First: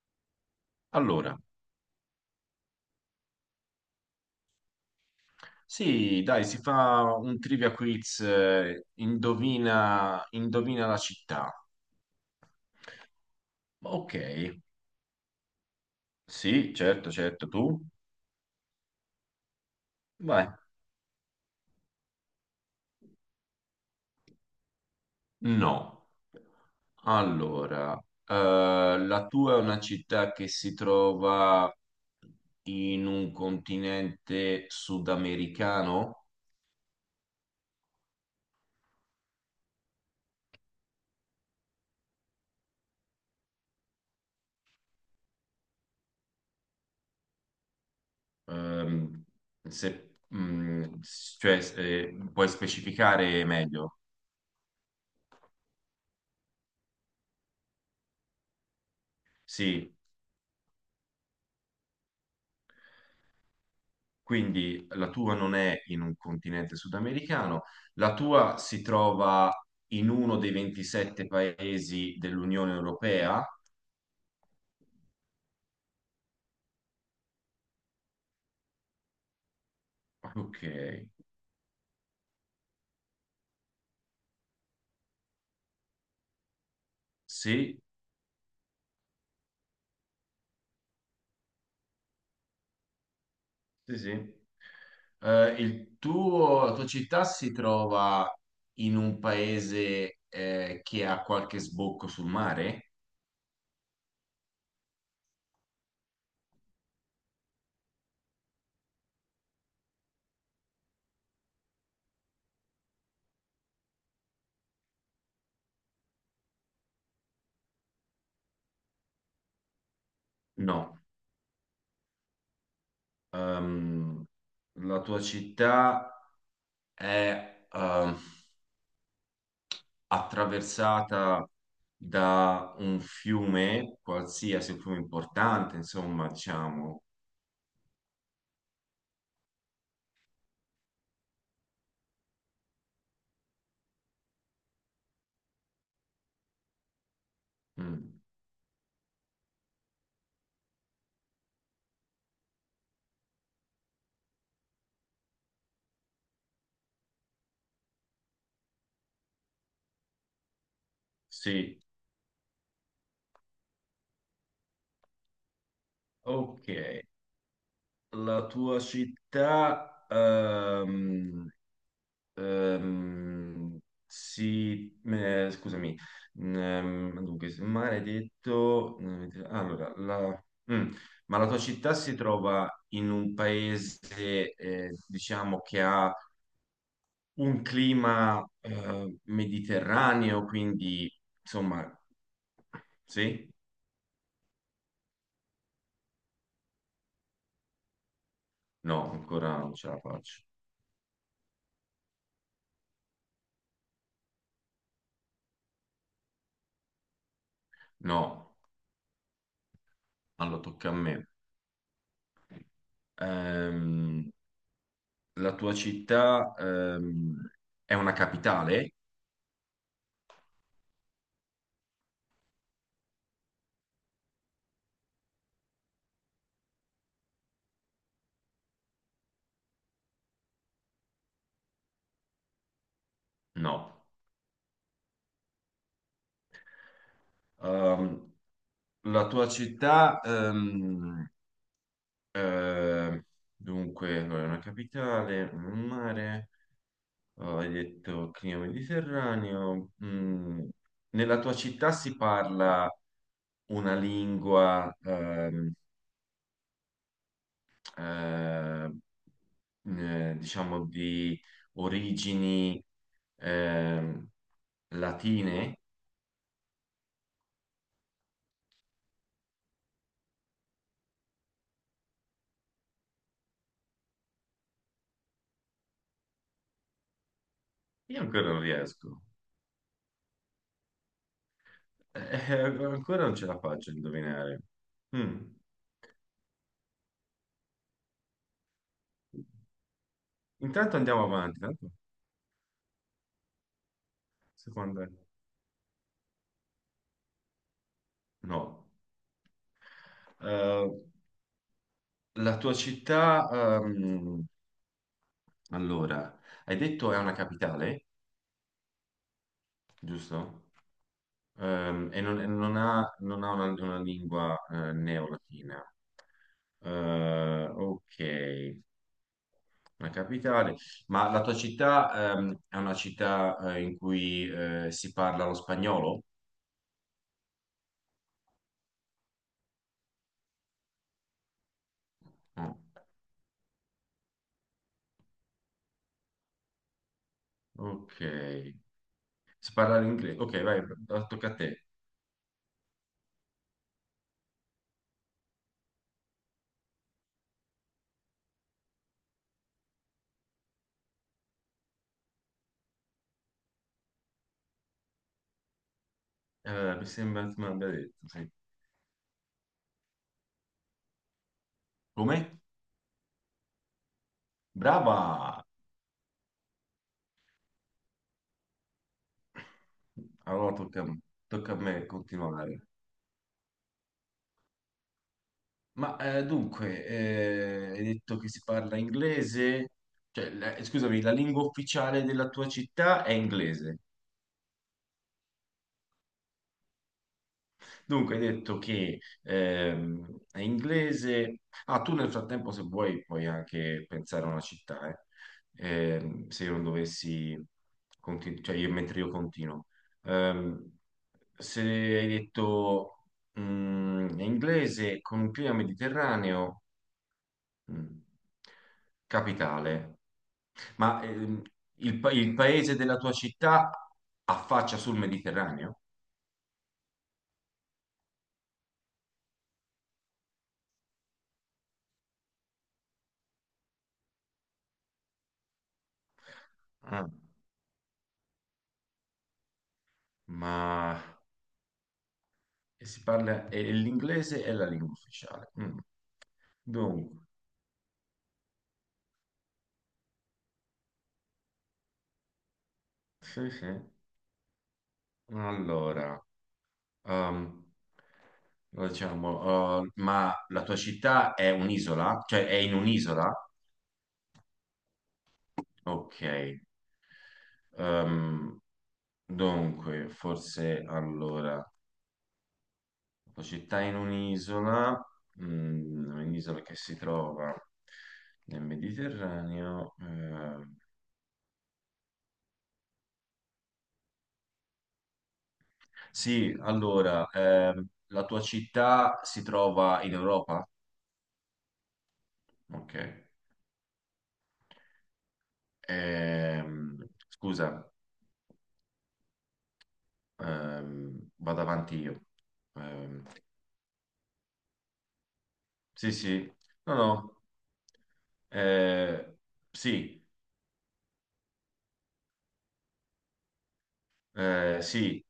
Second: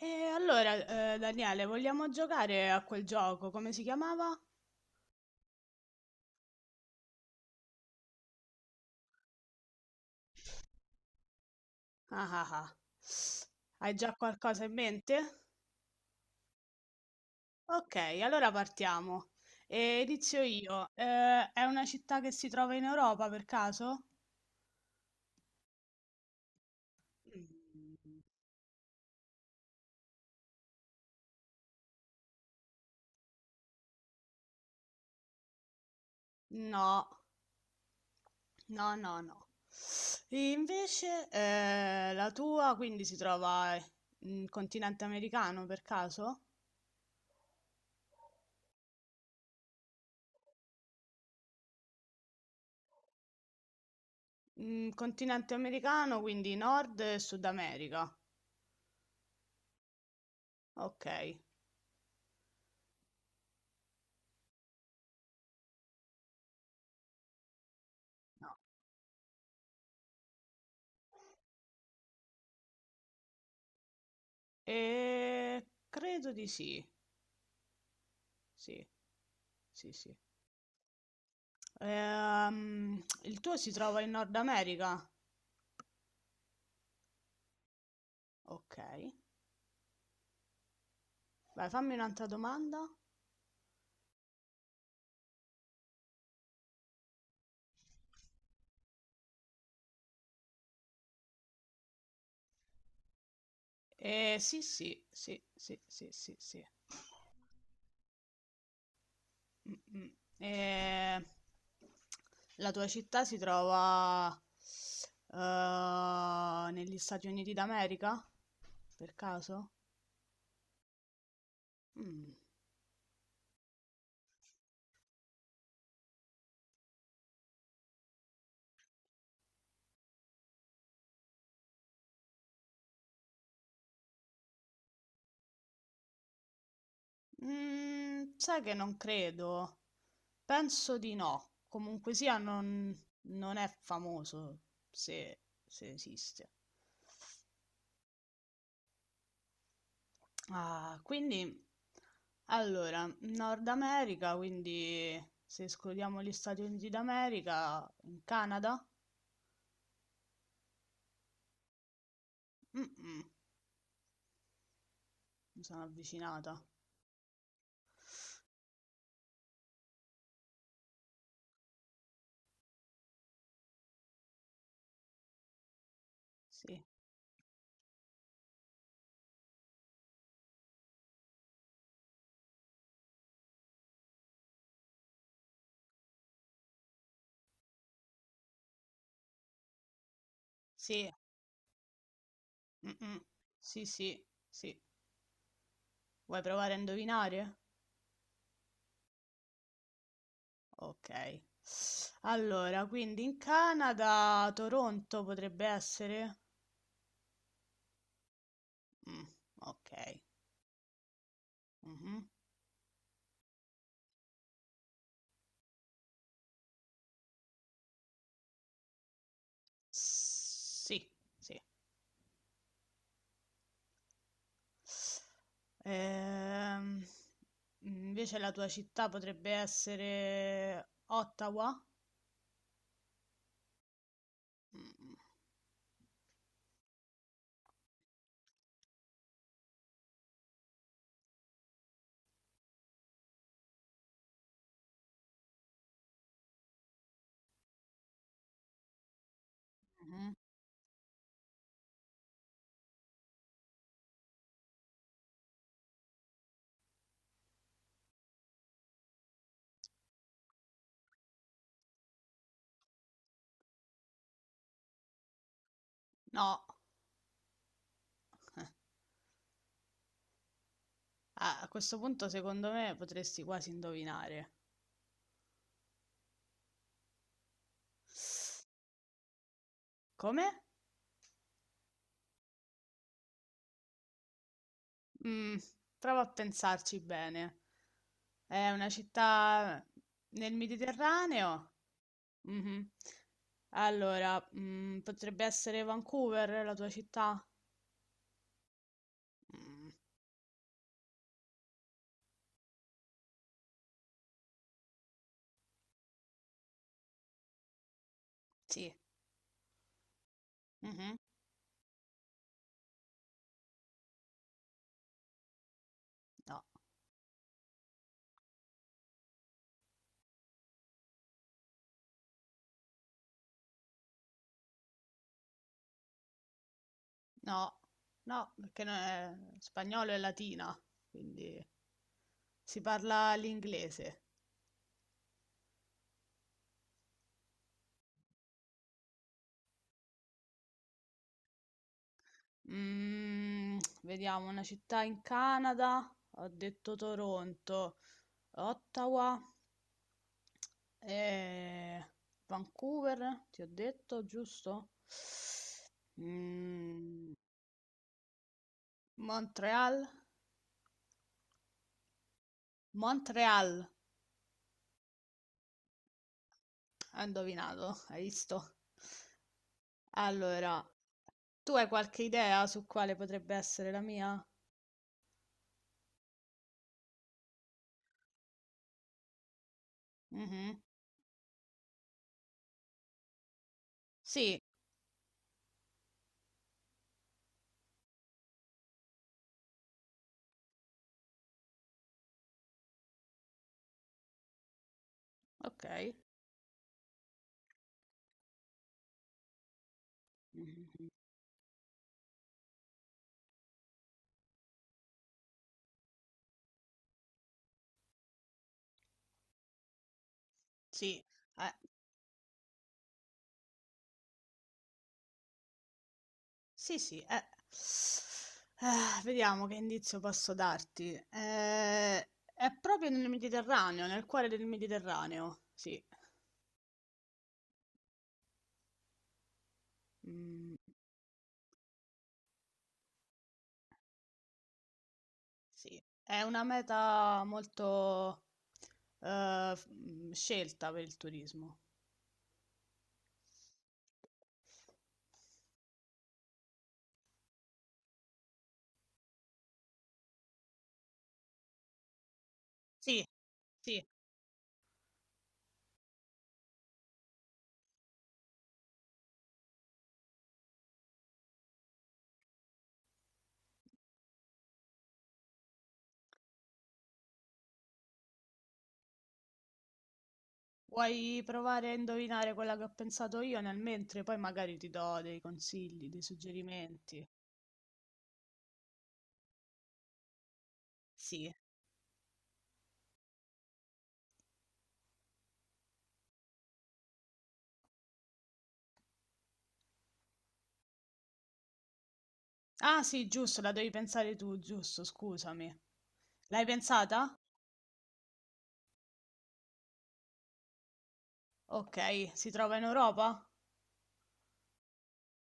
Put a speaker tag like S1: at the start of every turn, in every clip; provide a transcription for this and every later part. S1: E allora,
S2: Allora,
S1: Daniele, vogliamo giocare a quel gioco? Come si chiamava?
S2: sì, dai, si fa un trivia quiz, indovina, la città.
S1: Ah ah ah. Hai già
S2: Ok,
S1: qualcosa in mente?
S2: sì, certo, certo, tu?
S1: Ok, allora partiamo. E inizio
S2: Vai.
S1: io. È una città che si trova in Europa per caso?
S2: No. Allora,
S1: Mm,
S2: la tua è una città che si trova in un continente sudamericano?
S1: no, no, no, no. E invece, la tua quindi si trova in continente americano per caso?
S2: Ehm, se- cioè, puoi specificare meglio?
S1: Mm, continente americano, quindi Nord e Sud America.
S2: Sì.
S1: Okay.
S2: Quindi la tua non è in un continente sudamericano, la
S1: No.
S2: tua si trova in uno dei 27 paesi dell'Unione Europea.
S1: Ehm, Credo di sì. Sì. Sì, sì.
S2: Ok,
S1: Il tuo si trova in Nord America?
S2: sì,
S1: Okay. Vai, fammi un'altra domanda.
S2: sì, sì. Il tuo, la tua città si trova in un paese che ha qualche sbocco sul mare?
S1: Sì, sì, sì, sì, sì, sì, sì. Mh-mh. Ehm, la tua città si trova, negli Stati Uniti d'America? Per caso?
S2: No.
S1: Mh.
S2: Ehm, la tua città è... attraversata da un fiume, qualsiasi un fiume importante, insomma, diciamo.
S1: Mhmm, sai che non credo. Penso di no. Comunque sia non è famoso, se se esiste.
S2: Mm,
S1: Ah, quindi allora, Nord America, quindi se escludiamo gli Stati Uniti d'America, in Canada?
S2: sì,
S1: Mh-mh, mi sono avvicinata.
S2: ok. La tua città ehm, si... scusami,
S1: Sì,
S2: dunque, maledetto... Allora, la... mm, ma la tua città si trova in un paese, diciamo, che ha un clima mediterraneo,
S1: sì,
S2: quindi insomma,
S1: mh-mh,
S2: sì?
S1: sì, sì, sì. Vuoi provare a indovinare?
S2: No, ancora non ce la faccio.
S1: Okay. Allora, quindi in Canada, Toronto potrebbe essere?
S2: No,
S1: Mh, okay.
S2: allora tocca a me.
S1: Mh-mh.
S2: Ehm, la tua città è una capitale?
S1: Sì, sì. Ehm, Invece la tua città potrebbe essere Ottawa?
S2: No.
S1: Mh,
S2: Ehm, la tua città, eh, dunque, allora, è una capitale, un mare, oh, hai detto clima mediterraneo.
S1: mh-mh.
S2: Nella tua città si parla una lingua, eh, diciamo, di origini ehm, latine,
S1: No, a questo punto secondo me potresti quasi indovinare.
S2: io ancora non riesco.
S1: Come?
S2: Eh, ancora non ce la faccio a indovinare. Mm.
S1: Mh, prova a pensarci bene. È una città nel
S2: Intanto andiamo avanti.
S1: Mediterraneo?
S2: Tanto,
S1: Mhm. Allora, mm,
S2: Secondo te?
S1: potrebbe essere Vancouver la tua città?
S2: No.
S1: Mm,
S2: Eh, la tua città, allora, hai detto è una capitale,
S1: sì.
S2: giusto?
S1: Mhm.
S2: E non ha, non ha una lingua neolatina.
S1: No,
S2: Ok, una capitale. Ma la tua città è una città in cui si parla lo spagnolo?
S1: no, no, perché non è spagnolo è latina, quindi
S2: No.
S1: si parla l'inglese.
S2: Ok, si parla l'inglese. Ok, vai, tocca a te.
S1: Mm, vediamo, una città in Canada, ho detto Toronto, Ottawa, eh, Vancouver, ti ho detto, giusto?
S2: Mi
S1: Mm,
S2: sembra che mi abbia detto, sì.
S1: Montreal.
S2: Come?
S1: Montréal,
S2: Brava!
S1: hai indovinato, hai visto?
S2: Allora
S1: Allora,
S2: tocca, tocca
S1: tu
S2: a
S1: hai
S2: me
S1: qualche idea
S2: continuare.
S1: su quale potrebbe essere la mia?
S2: Ma dunque, hai detto che si parla inglese, cioè,
S1: Mhm.
S2: scusami, la lingua ufficiale della tua città è inglese.
S1: Sì,
S2: Dunque, hai detto che è inglese. Ah, tu nel frattempo, se vuoi, puoi anche pensare a una città, eh.
S1: ok.
S2: Se io non dovessi, cioè io, mentre io continuo. Ehm,
S1: Mhm.
S2: se hai detto è inglese con un clima mediterraneo, mm, capitale. Ma
S1: Sì, eh,
S2: il paese della tua città affaccia sul Mediterraneo?
S1: sì, sì. Eh. Vediamo che indizio posso darti. È proprio nel Mediterraneo, nel cuore del Mediterraneo. Sì,
S2: Ah,
S1: mm,
S2: ma e si parla e l'inglese è la lingua ufficiale. Mm.
S1: sì. È una
S2: Dunque,
S1: meta molto scelta per il turismo.
S2: sì, sì. Allora, ehm, diciamo, ma la tua città è un'isola? Cioè è in
S1: Sì,
S2: un'isola?
S1: sì.
S2: Ok. Ehm, dunque, forse allora. La città in un'isola, un'isola che si trova nel Mediterraneo.
S1: Vuoi provare a indovinare quella che ho pensato io nel mentre? Poi magari ti do dei consigli, dei
S2: Sì,
S1: suggerimenti.
S2: allora, la tua città si trova in Europa?
S1: Sì.
S2: Ok. Ehm, scusa, vado avanti io.
S1: Ah, sì,
S2: Ehm,
S1: giusto, la devi pensare tu, giusto, scusami.
S2: sì,
S1: L'hai
S2: sì, no,
S1: pensata?
S2: no. eh, sì,
S1: Ok, si trova in Europa?
S2: sì.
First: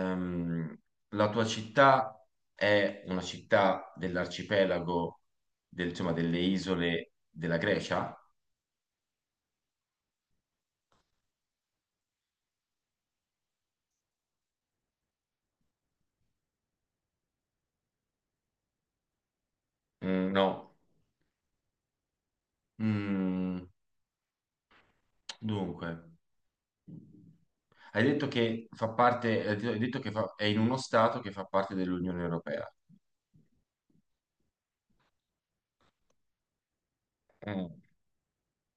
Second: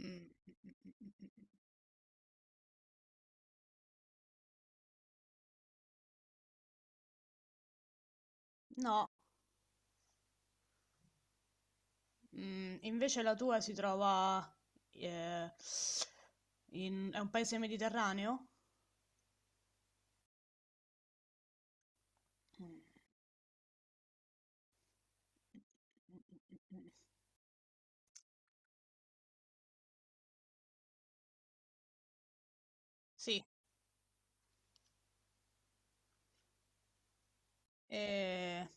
S1: Mm,
S2: la tua città è una città dell'arcipelago, insomma, delle isole della Grecia?
S1: no, mm, invece la tua si trova eh, è un paese mediterraneo?
S2: Mm, no.
S1: Mm, mm,
S2: Mm, dunque,
S1: mm, mm, mm.
S2: hai detto che è in uno stato che fa parte dell'Unione Europea.
S1: Sì,
S2: Mm,
S1: eh,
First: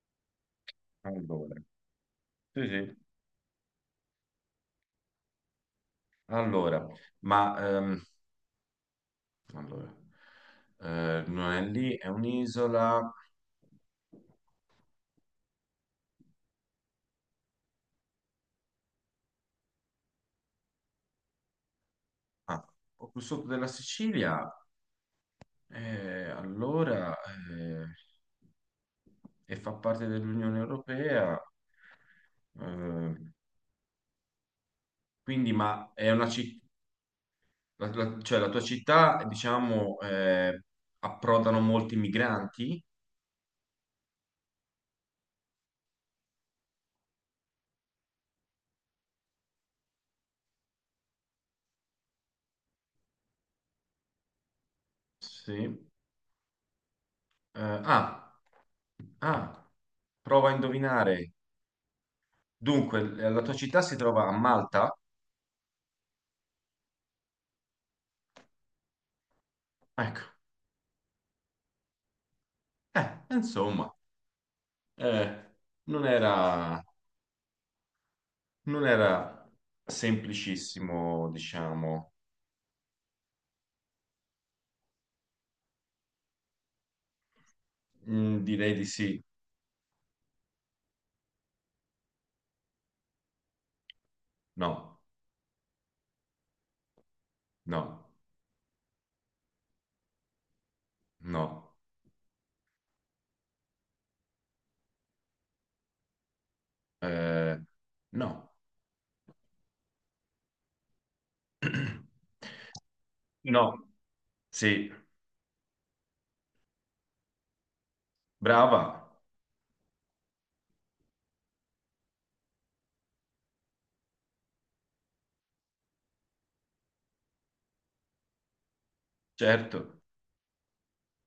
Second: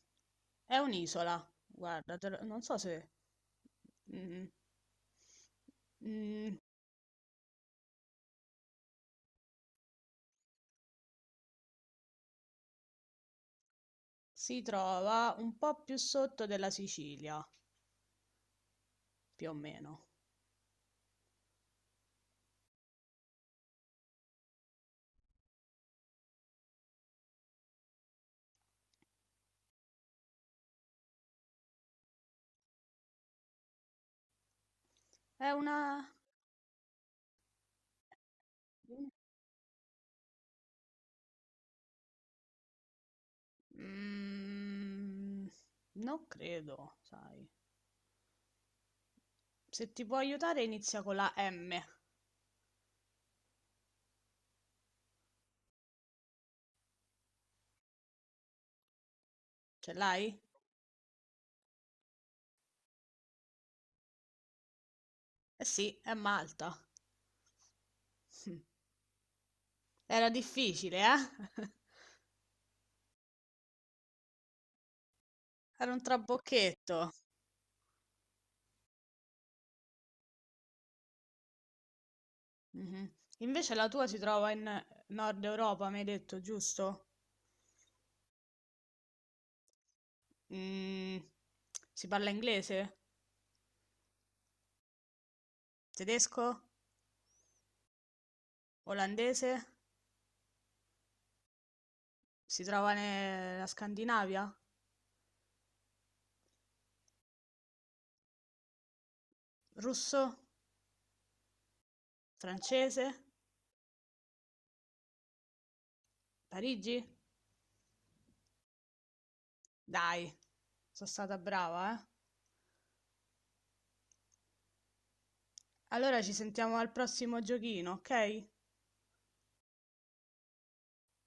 S1: è un'isola,
S2: allora,
S1: guarda,
S2: sì,
S1: non so
S2: sì.
S1: se... mm, mm,
S2: Allora, ma allora, non è lì, è un'isola.
S1: si trova un po' più sotto della Sicilia, più o meno.
S2: Ah, o più sotto della Sicilia. Allora, eh, e fa parte dell'Unione Europea, eh,
S1: È
S2: quindi, ma
S1: una...
S2: è una città, cioè la tua città, diciamo, approdano molti migranti?
S1: Mm, non credo, sai. Se ti può aiutare inizia con la M.
S2: Sì. Eh, ah, ah,
S1: Ce l'hai?
S2: prova a indovinare. Dunque, la tua città si trova a Malta?
S1: Eh sì, è Malta.
S2: Ecco,
S1: Era difficile, eh?
S2: insomma, eh,
S1: Era un
S2: non era,
S1: trabocchetto.
S2: non era semplicissimo, diciamo.
S1: Mhm. Invece la tua si trova in Nord Europa, mi hai detto, giusto?
S2: Mm, direi di sì.
S1: Mm, si parla inglese,
S2: No,
S1: tedesco,
S2: no,
S1: olandese,
S2: no.
S1: si trova nella Scandinavia,
S2: Eh, no.
S1: russo, francese,
S2: No, sì,
S1: Parigi?
S2: brava,
S1: Dai, sono stata brava, eh? Allora ci sentiamo al prossimo giochino, ok?
S2: certo.